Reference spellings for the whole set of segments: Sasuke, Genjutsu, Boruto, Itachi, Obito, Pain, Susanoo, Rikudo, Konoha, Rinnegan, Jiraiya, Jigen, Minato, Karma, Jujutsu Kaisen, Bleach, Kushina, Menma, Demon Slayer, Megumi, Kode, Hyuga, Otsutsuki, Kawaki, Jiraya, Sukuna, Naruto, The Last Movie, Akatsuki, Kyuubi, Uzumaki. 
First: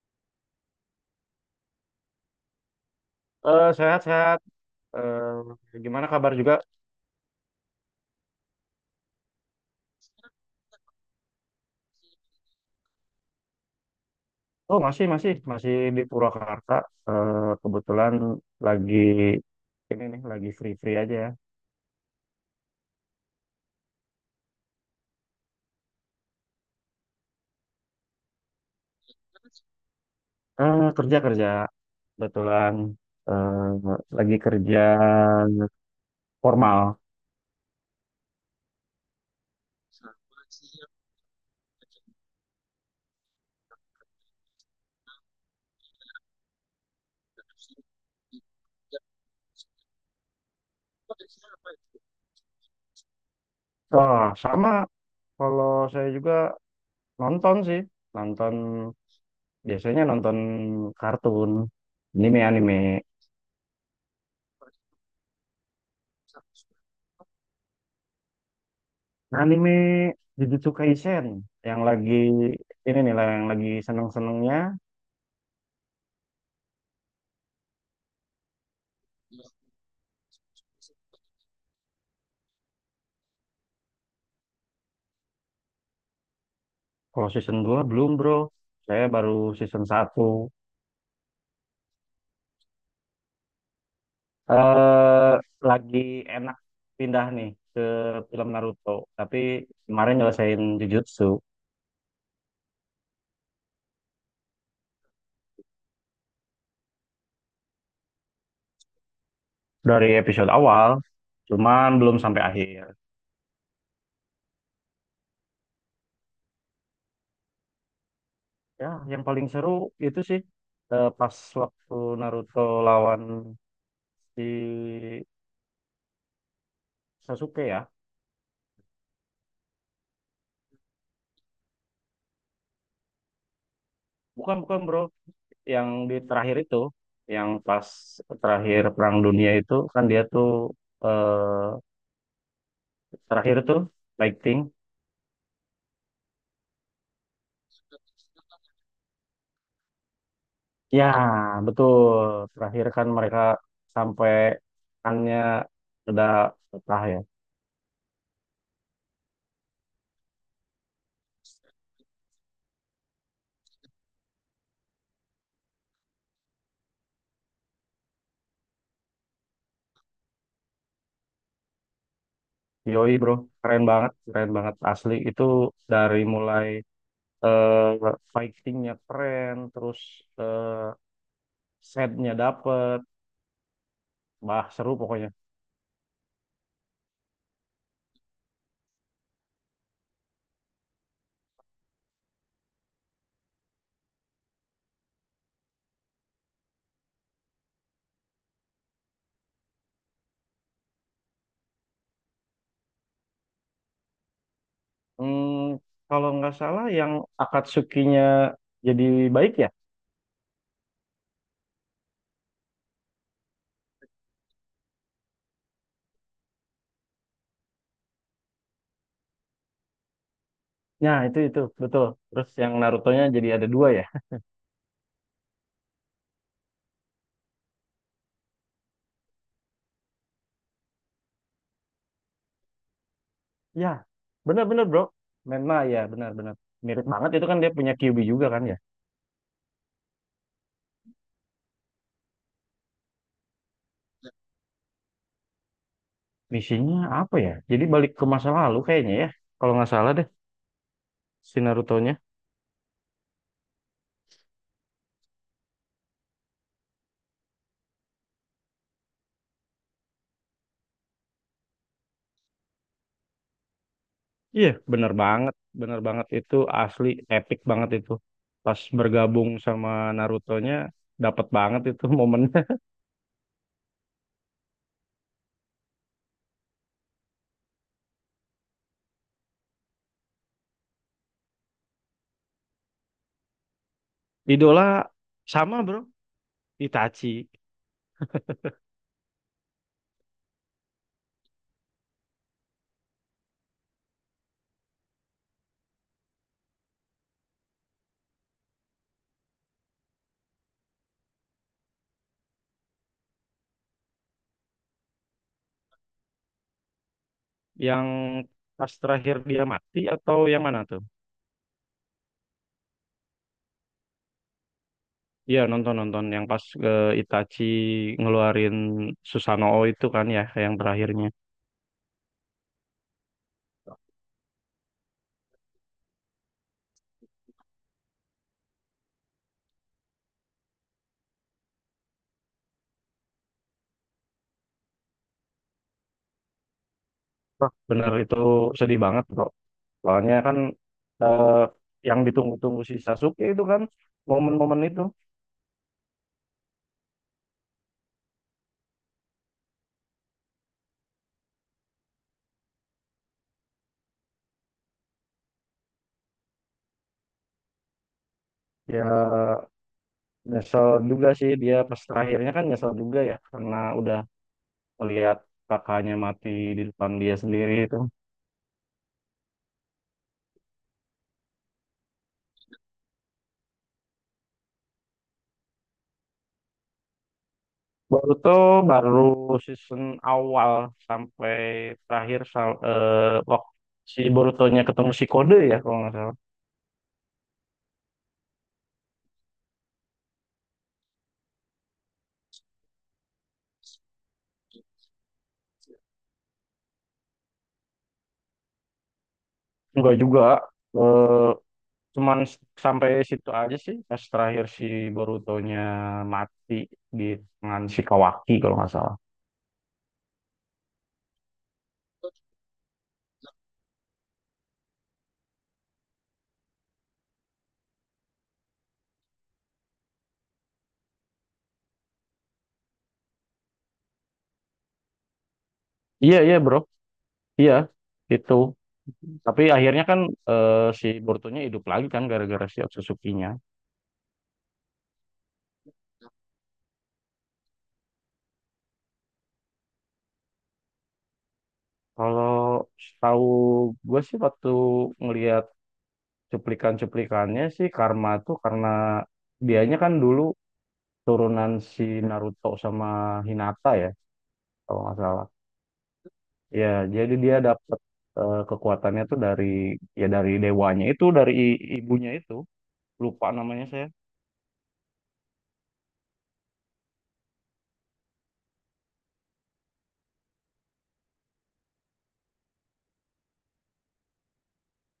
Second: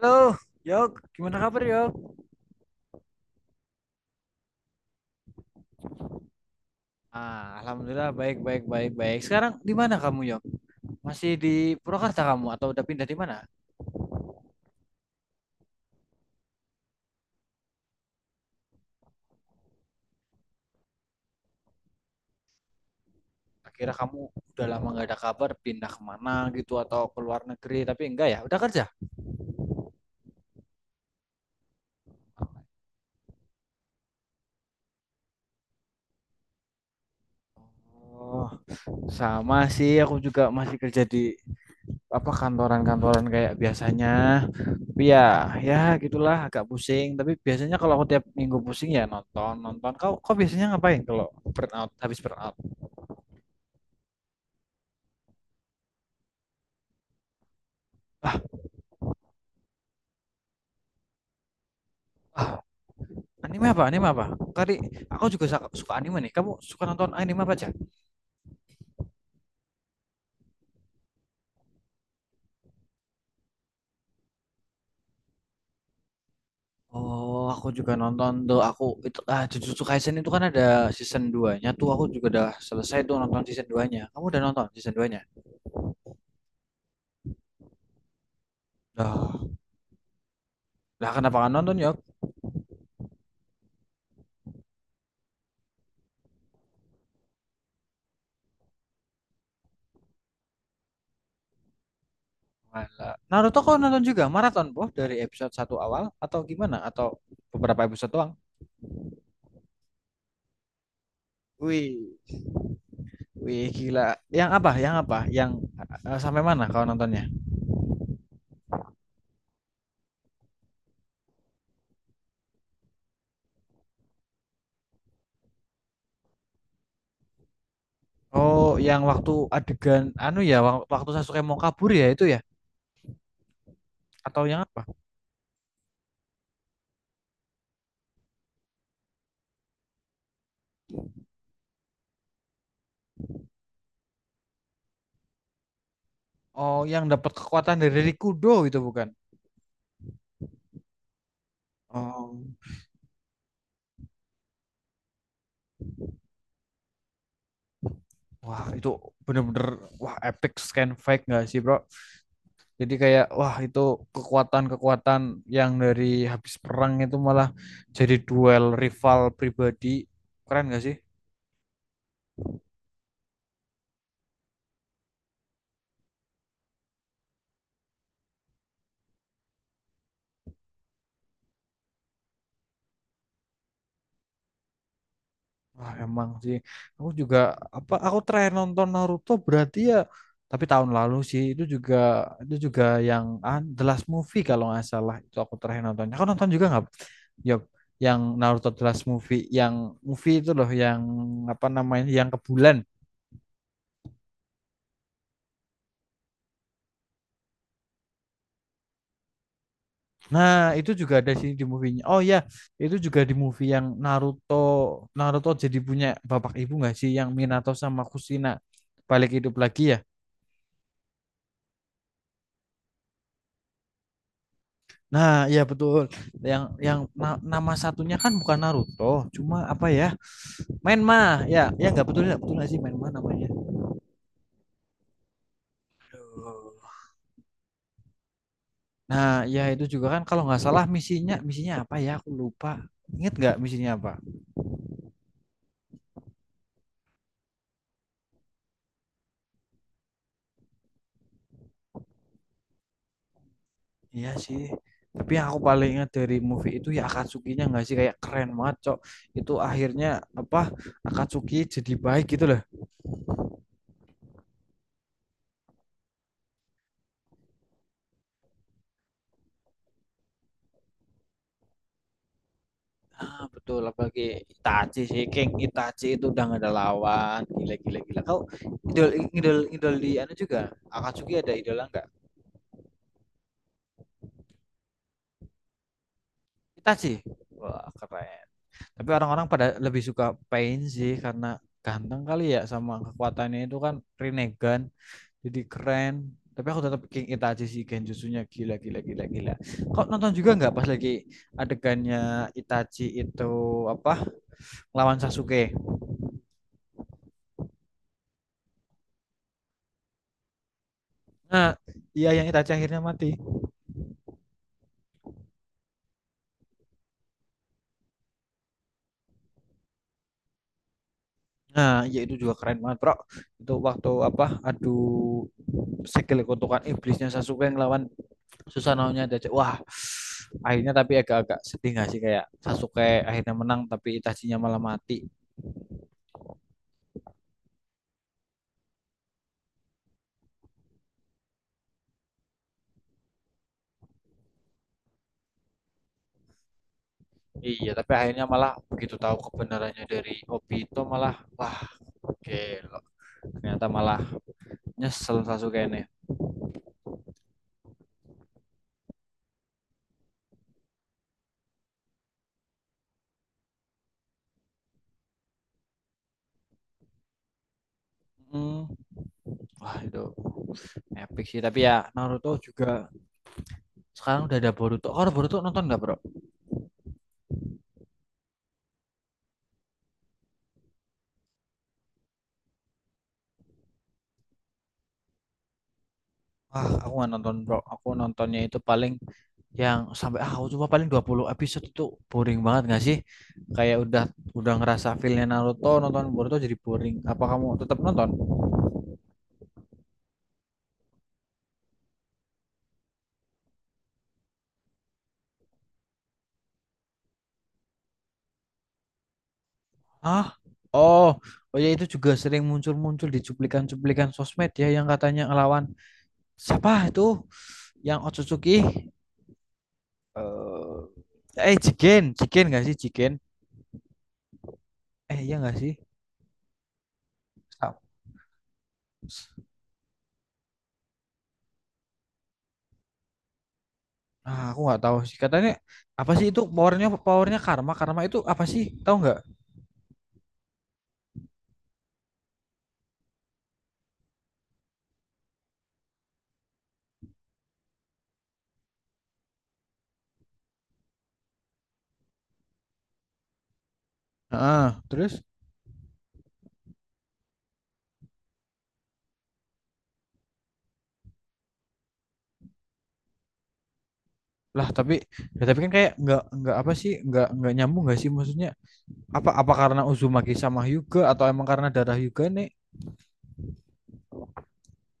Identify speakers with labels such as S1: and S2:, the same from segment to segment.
S1: Halo, Yok. Gimana kabar, Yok?
S2: Sehat-sehat. Gimana kabar juga?
S1: Alhamdulillah baik, baik. Sekarang di mana kamu, Yok? Masih di Purwakarta kamu atau udah pindah di mana?
S2: Oh, masih di Purwakarta. Eh, kebetulan lagi ini nih, lagi free-free aja ya.
S1: Akhirnya kamu udah lama nggak ada kabar, pindah kemana gitu atau ke luar negeri? Tapi enggak ya, udah kerja.
S2: Kerja kerja, kebetulan eh, lagi kerja formal.
S1: Oh, sama sih. Aku juga masih kerja di apa kantoran-kantoran kayak biasanya. Tapi ya, ya gitulah, agak pusing. Tapi biasanya kalau aku tiap minggu pusing ya nonton, nonton. Kau biasanya ngapain kalau habis burnout?
S2: Wah, sama. Kalau saya juga nonton sih,
S1: Ah,
S2: nonton biasanya nonton kartun, anime
S1: ah,
S2: anime.
S1: Anime apa? Anime apa? Kali aku juga suka anime nih. Kamu suka nonton anime apa aja?
S2: Anime Jujutsu Kaisen yang lagi ini nih lah yang lagi seneng-senengnya.
S1: Oh, aku juga nonton tuh. Aku itu Jujutsu Kaisen itu kan ada season dua nya tuh. Aku juga udah selesai tuh nonton season 2-nya. Kamu udah nonton season 2-nya?
S2: Kalau season 2 belum bro, saya baru
S1: Lah,
S2: season 1.
S1: lah kenapa kan nonton ya?
S2: Eh lagi enak pindah nih ke film Naruto, tapi kemarin nyelesain Jujutsu
S1: Malah. Naruto kau nonton juga maraton, Boh, dari episode satu awal atau gimana? Atau beberapa episode doang?
S2: dari episode awal, cuman belum
S1: Wih,
S2: sampai akhir.
S1: wih gila. Yang apa? Yang apa? Sampai mana kau nontonnya?
S2: Ya, yang paling seru itu sih pas waktu Naruto lawan si Sasuke ya.
S1: Oh, yang waktu adegan anu ya, waktu Sasuke mau kabur ya itu ya, atau
S2: Bukan
S1: yang
S2: bukan
S1: apa?
S2: bro, yang di terakhir itu, yang pas terakhir Perang Dunia itu kan dia tuh eh, terakhir tuh lighting.
S1: Oh, yang dapat kekuatan dari Rikudo itu bukan?
S2: Ya, betul.
S1: Oh,
S2: Terakhir kan mereka sampai kannya udah pecah ya.
S1: wah itu bener-bener wah epic scan fake nggak sih bro? Jadi kayak wah itu kekuatan-kekuatan yang dari habis perang itu malah jadi duel rival pribadi, keren nggak sih?
S2: Yoi bro, keren banget asli. Itu dari mulai fightingnya keren, terus eh, setnya dapet, bah seru pokoknya.
S1: Wah emang sih. Aku juga apa? Aku terakhir nonton Naruto berarti ya tapi tahun lalu sih, itu juga itu juga yang The Last Movie kalau nggak salah itu aku terakhir nonton. Aku nonton juga nggak? Yok, yang Naruto The Last Movie, yang movie itu loh yang apa namanya yang ke bulan.
S2: Hmm, kalau nggak salah yang Akatsuki-nya jadi baik ya?
S1: Nah, itu juga ada sini di movie-nya. Oh ya, itu juga di movie yang Naruto Naruto jadi punya bapak ibu nggak sih, yang Minato sama Kushina balik hidup lagi ya.
S2: Ya, itu betul. Terus yang Naruto-nya jadi ada dua ya.
S1: Nah, ya betul. Yang nama satunya kan bukan Naruto, cuma apa ya? Menma. Ya, ya nggak betul nggak sih Menma namanya.
S2: Ya, benar-benar bro. Menma ya, benar-benar. Mirip banget itu kan dia punya Kyuubi juga kan ya.
S1: Nah, ya itu juga kan kalau nggak salah misinya misinya apa ya? Aku lupa. Ingat nggak misinya apa?
S2: Misinya apa ya? Jadi balik ke masa lalu kayaknya ya. Kalau nggak salah deh si Naruto-nya.
S1: Iya sih. Tapi yang aku paling ingat dari movie itu ya Akatsuki-nya nggak sih, kayak keren banget, Cok. Itu akhirnya apa, Akatsuki jadi baik gitu loh.
S2: Iya, benar banget. Benar banget itu asli epic banget itu. Pas bergabung sama Naruto-nya dapat banget itu momennya.
S1: Ah, betul, apalagi Itachi sih, King Itachi itu udah nggak ada lawan. Gila gila gila. Kau idol idol idol di anu juga. Akatsuki ada idola nggak?
S2: Idola sama bro,
S1: Itachi.
S2: Itachi
S1: Wah, keren. Tapi orang-orang pada lebih suka Pain sih karena ganteng kali ya sama kekuatannya itu kan Rinnegan, jadi keren. Tapi aku tetap King Itachi sih, Genjutsunya gila gila gila gila. Kau nonton juga nggak pas lagi adegannya Itachi itu apa lawan Sasuke?
S2: yang pas terakhir dia mati atau yang mana tuh?
S1: Nah iya, yang Itachi akhirnya mati.
S2: Iya nonton nonton yang pas Itachi ngeluarin Susanoo itu kan ya yang terakhirnya.
S1: Nah ya itu juga keren banget bro. Itu waktu apa, adu segel kutukan iblisnya Sasuke ngelawan Susanoo-nya Itachi, wah. Akhirnya tapi agak-agak sedih nggak sih, kayak Sasuke akhirnya menang tapi Itachinya malah mati.
S2: Wah, bener itu sedih banget bro. Soalnya kan eh, yang ditunggu-tunggu si Sasuke itu kan momen-momen itu
S1: Iya, tapi akhirnya malah begitu tahu kebenarannya dari Obito, malah wah gila. Ternyata malah nyesel Sasuke ini.
S2: ya nyesel juga sih dia pas terakhirnya kan nyesel juga ya karena udah melihat kakaknya mati di depan dia sendiri itu.
S1: Hmm. Wah itu epic sih. Tapi ya Naruto juga sekarang udah ada Boruto. Oh Boruto, nonton nggak bro?
S2: Baru tuh baru season awal sampai terakhir waktu si Borutonya ketemu si Kode ya kalau nggak salah.
S1: Wah aku nggak nonton bro. Aku nontonnya itu paling yang sampai aku cuma paling 20 episode, itu boring banget nggak sih? Kayak udah ngerasa feelnya Naruto, nonton Boruto jadi boring. Apa kamu tetap nonton?
S2: Enggak juga. Eh, cuman sampai situ aja sih pas terakhir si Borutonya mati di tangan si Kawaki kalau nggak salah.
S1: Ah, Oh, oh ya itu juga sering muncul-muncul di cuplikan-cuplikan sosmed ya, yang katanya ngelawan siapa itu yang Otsutsuki, Jigen, nggak sih Jigen, eh iya nggak sih.
S2: Iya iya bro. Iya itu. Tapi akhirnya kan si Borutonya hidup lagi kan gara-gara si Otsutsuki-nya.
S1: Ah aku nggak tahu sih katanya apa sih itu powernya, karma, itu apa sih, tahu nggak?
S2: Kalau tahu gue sih waktu ngelihat cuplikan-cuplikannya sih Karma tuh karena dianya kan dulu turunan si Naruto sama Hinata ya kalau
S1: Ah
S2: nggak
S1: terus,
S2: salah ya jadi dia dapet kekuatannya tuh dari ya dari dewanya itu dari ibunya itu lupa namanya saya
S1: lah tapi ya tapi kan kayak nggak, apa sih, nggak nyambung nggak sih, maksudnya apa, karena Uzumaki sama Hyuga atau emang karena darah Hyuga nih?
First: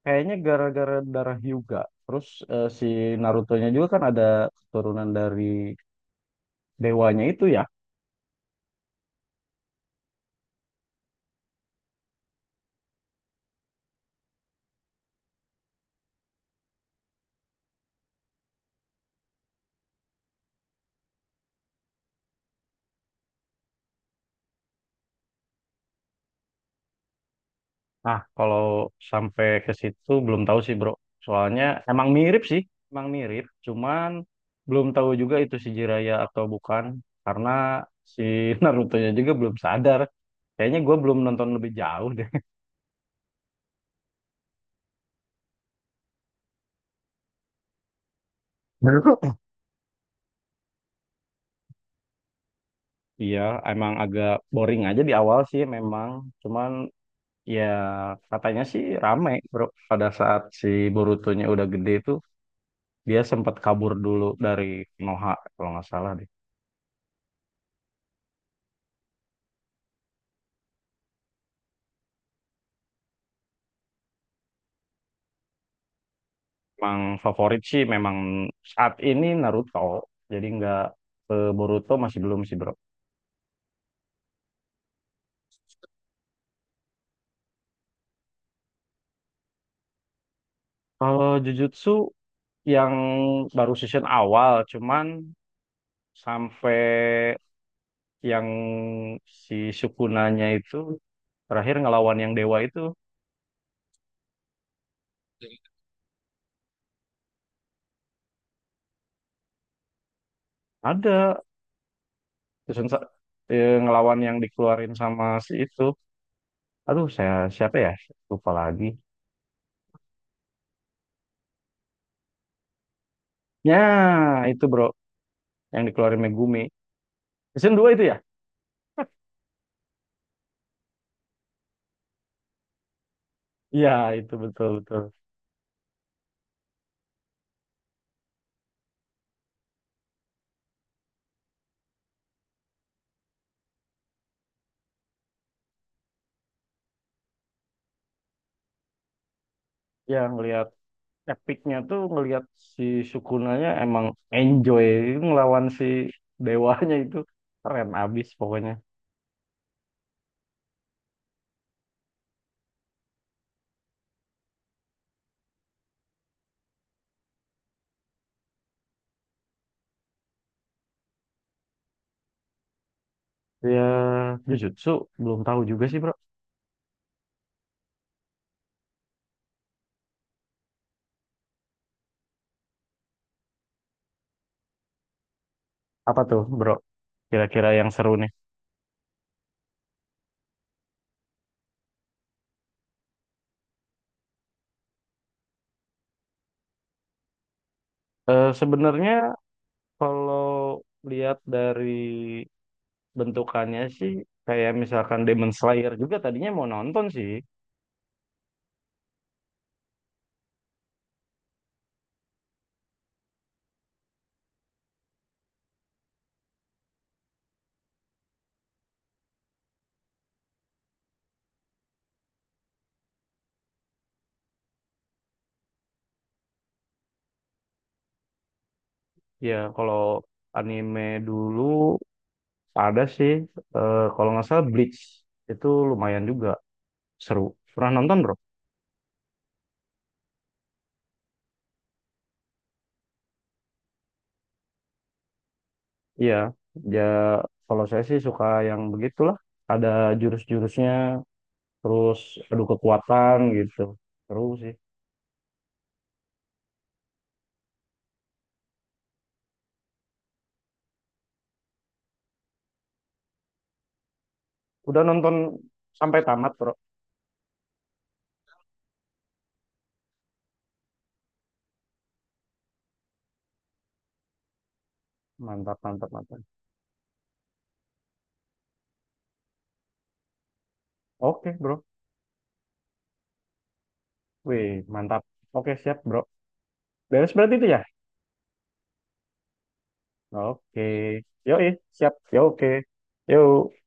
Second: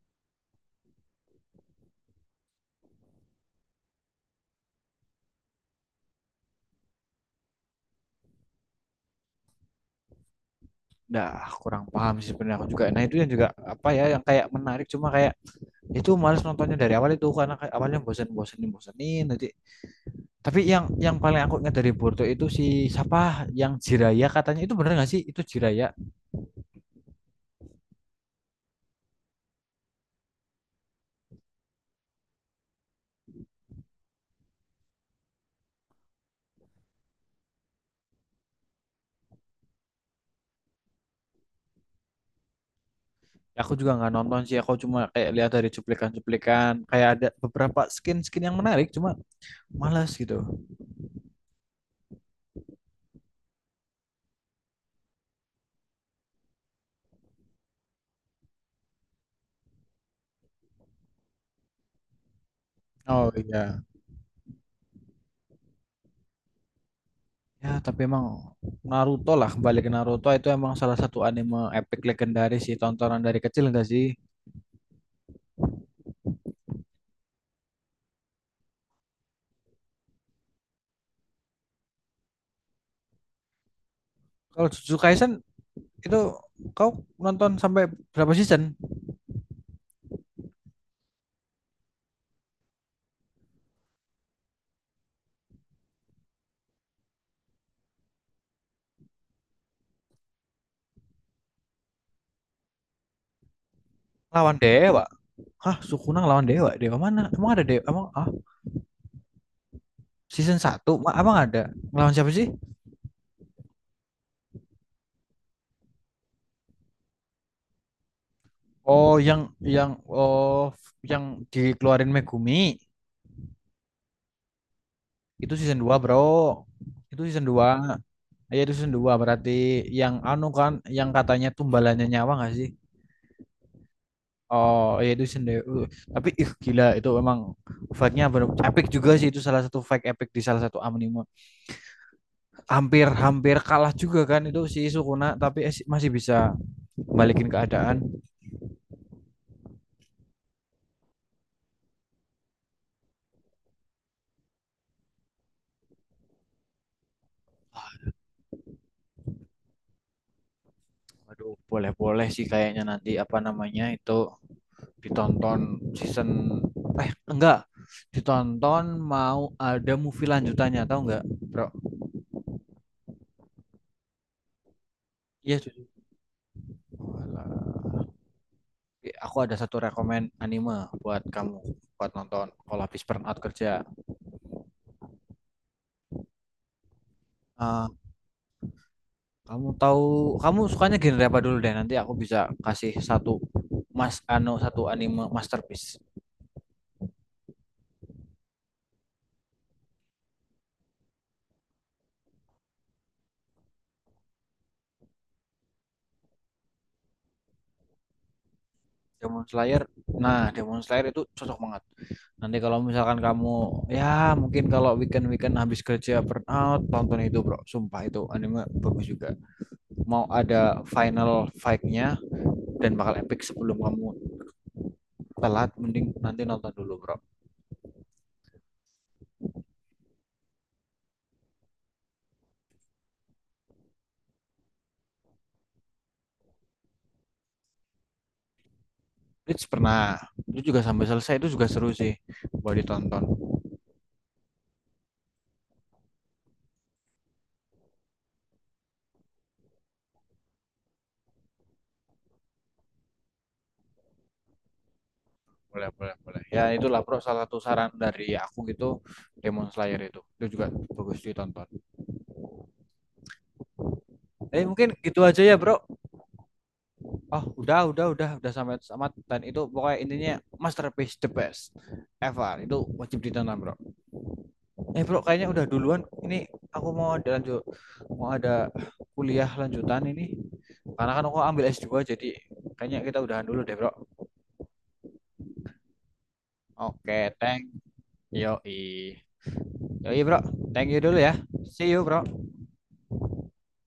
S2: kayaknya gara-gara darah Hyuga terus si Narutonya juga kan ada keturunan dari dewanya itu ya.
S1: Dah, kurang paham sih sebenarnya aku juga. Nah itu yang juga apa ya, yang kayak menarik, cuma kayak itu males nontonnya dari awal itu karena kayak awalnya bosen, bosenin bosenin nanti. Tapi yang paling aku ingat dari Boruto itu si siapa yang Jiraya, katanya itu bener nggak sih itu Jiraya?
S2: Nah, kalau sampai ke situ belum tahu sih, Bro. Soalnya emang mirip sih, emang mirip, cuman belum tahu juga itu si Jiraiya atau bukan karena si Naruto-nya juga belum sadar. Kayaknya gue belum nonton lebih jauh deh.
S1: Aku juga nggak nonton sih, aku cuma kayak lihat dari cuplikan-cuplikan, kayak ada beberapa skin-skin yang menarik, cuma malas gitu.
S2: Iya, emang agak boring aja di awal sih memang. Cuman ya katanya sih rame, Bro. Pada saat si Boruto-nya udah gede tuh, dia
S1: Oh
S2: sempat
S1: iya.
S2: kabur dulu dari Konoha kalau nggak salah deh.
S1: Ya, tapi emang Naruto lah, kembali ke Naruto itu emang salah satu anime epic legendaris sih, tontonan dari kecil enggak sih?
S2: Emang favorit sih memang saat ini Naruto. Jadi nggak ke Boruto masih belum sih bro.
S1: Kalau Jujutsu Kaisen itu kau nonton sampai berapa season?
S2: Kalau Jujutsu yang baru season awal cuman sampai yang si Sukunanya itu terakhir ngelawan yang dewa itu
S1: Lawan dewa. Hah, Sukuna lawan dewa? Dewa mana? Emang ada dewa? Season satu apa
S2: ada
S1: nggak ada? Ngelawan siapa sih?
S2: season sa- ngelawan yang dikeluarin sama si itu. Aduh saya siapa ya? Lupa lagi.
S1: Oh, yang oh, yang dikeluarin Megumi,
S2: Ya itu bro
S1: itu season
S2: yang
S1: 2 Bro.
S2: dikeluarin Megumi.
S1: Itu season 2.
S2: Season 2 itu ya?
S1: Ya itu season dua berarti, yang anu kan yang katanya tumbalannya nyawa nggak sih?
S2: Iya itu betul
S1: Oh,
S2: betul.
S1: ya itu season 2. Tapi ih gila itu emang fight-nya bener- epic juga sih, itu salah satu fight epic di salah satu anime. Hampir-hampir kalah juga kan itu si Sukuna tapi si, masih bisa balikin keadaan.
S2: Ya ngelihat epicnya tuh ngelihat si Sukunanya emang enjoy ngelawan si dewanya itu keren abis pokoknya.
S1: Waduh, boleh-boleh sih kayaknya, nanti apa namanya itu ditonton season, enggak, ditonton, mau ada movie lanjutannya, tahu enggak bro?
S2: Ya Jujutsu belum
S1: Iya
S2: tahu juga
S1: jujur.
S2: sih bro.
S1: Eh, aku ada satu rekomen anime buat kamu, buat nonton kalau habis burnout kerja.
S2: Apa tuh bro? Kira-kira
S1: Eh,
S2: yang seru nih.
S1: kamu tahu, kamu sukanya genre apa dulu deh, nanti aku bisa kasih satu mas ano satu anime masterpiece.
S2: Sebenarnya kalau lihat dari bentukannya sih kayak misalkan Demon Slayer juga tadinya mau nonton sih.
S1: Demon Slayer. Nah, Demon Slayer itu cocok banget. Nanti kalau misalkan kamu ya mungkin kalau weekend-weekend habis kerja burn out, tonton itu, Bro. Sumpah itu anime bagus juga. Mau ada final fight-nya dan bakal epic, sebelum kamu telat mending nanti nonton dulu, Bro.
S2: Ya kalau anime dulu ada sih. Kalau nggak salah Bleach itu lumayan juga seru. Pernah nonton bro?
S1: Bleach pernah. Itu juga sampai selesai itu juga seru sih. Boleh ditonton.
S2: Iya, ya kalau saya sih suka yang begitulah. Ada jurus-jurusnya, terus adu kekuatan gitu. Terus sih.
S1: Boleh, boleh, boleh. Ya itulah, Bro, salah satu saran dari aku gitu, Demon Slayer itu. Itu juga bagus ditonton. Eh, mungkin
S2: Udah
S1: gitu
S2: nonton
S1: aja ya, Bro.
S2: sampai tamat, Bro.
S1: Oh, udah sampai tamat, dan itu pokoknya intinya masterpiece the best ever. Itu wajib ditonton, Bro. Eh, Bro, kayaknya udah
S2: Mantap,
S1: duluan.
S2: mantap,
S1: Ini
S2: mantap.
S1: aku mau ada lanjut, mau ada kuliah lanjutan ini. Karena kan aku
S2: Oke,
S1: ambil
S2: Bro.
S1: S2, jadi kayaknya kita udahan dulu deh, Bro.
S2: Wih, mantap. Oke, siap, Bro.
S1: Oke,
S2: Beres berarti
S1: thank,
S2: itu ya?
S1: yoi. Yoi, Bro.
S2: Oke.
S1: Thank you dulu ya.
S2: Yoi,
S1: See you,
S2: siap. Yo
S1: Bro.
S2: oke. Yuk.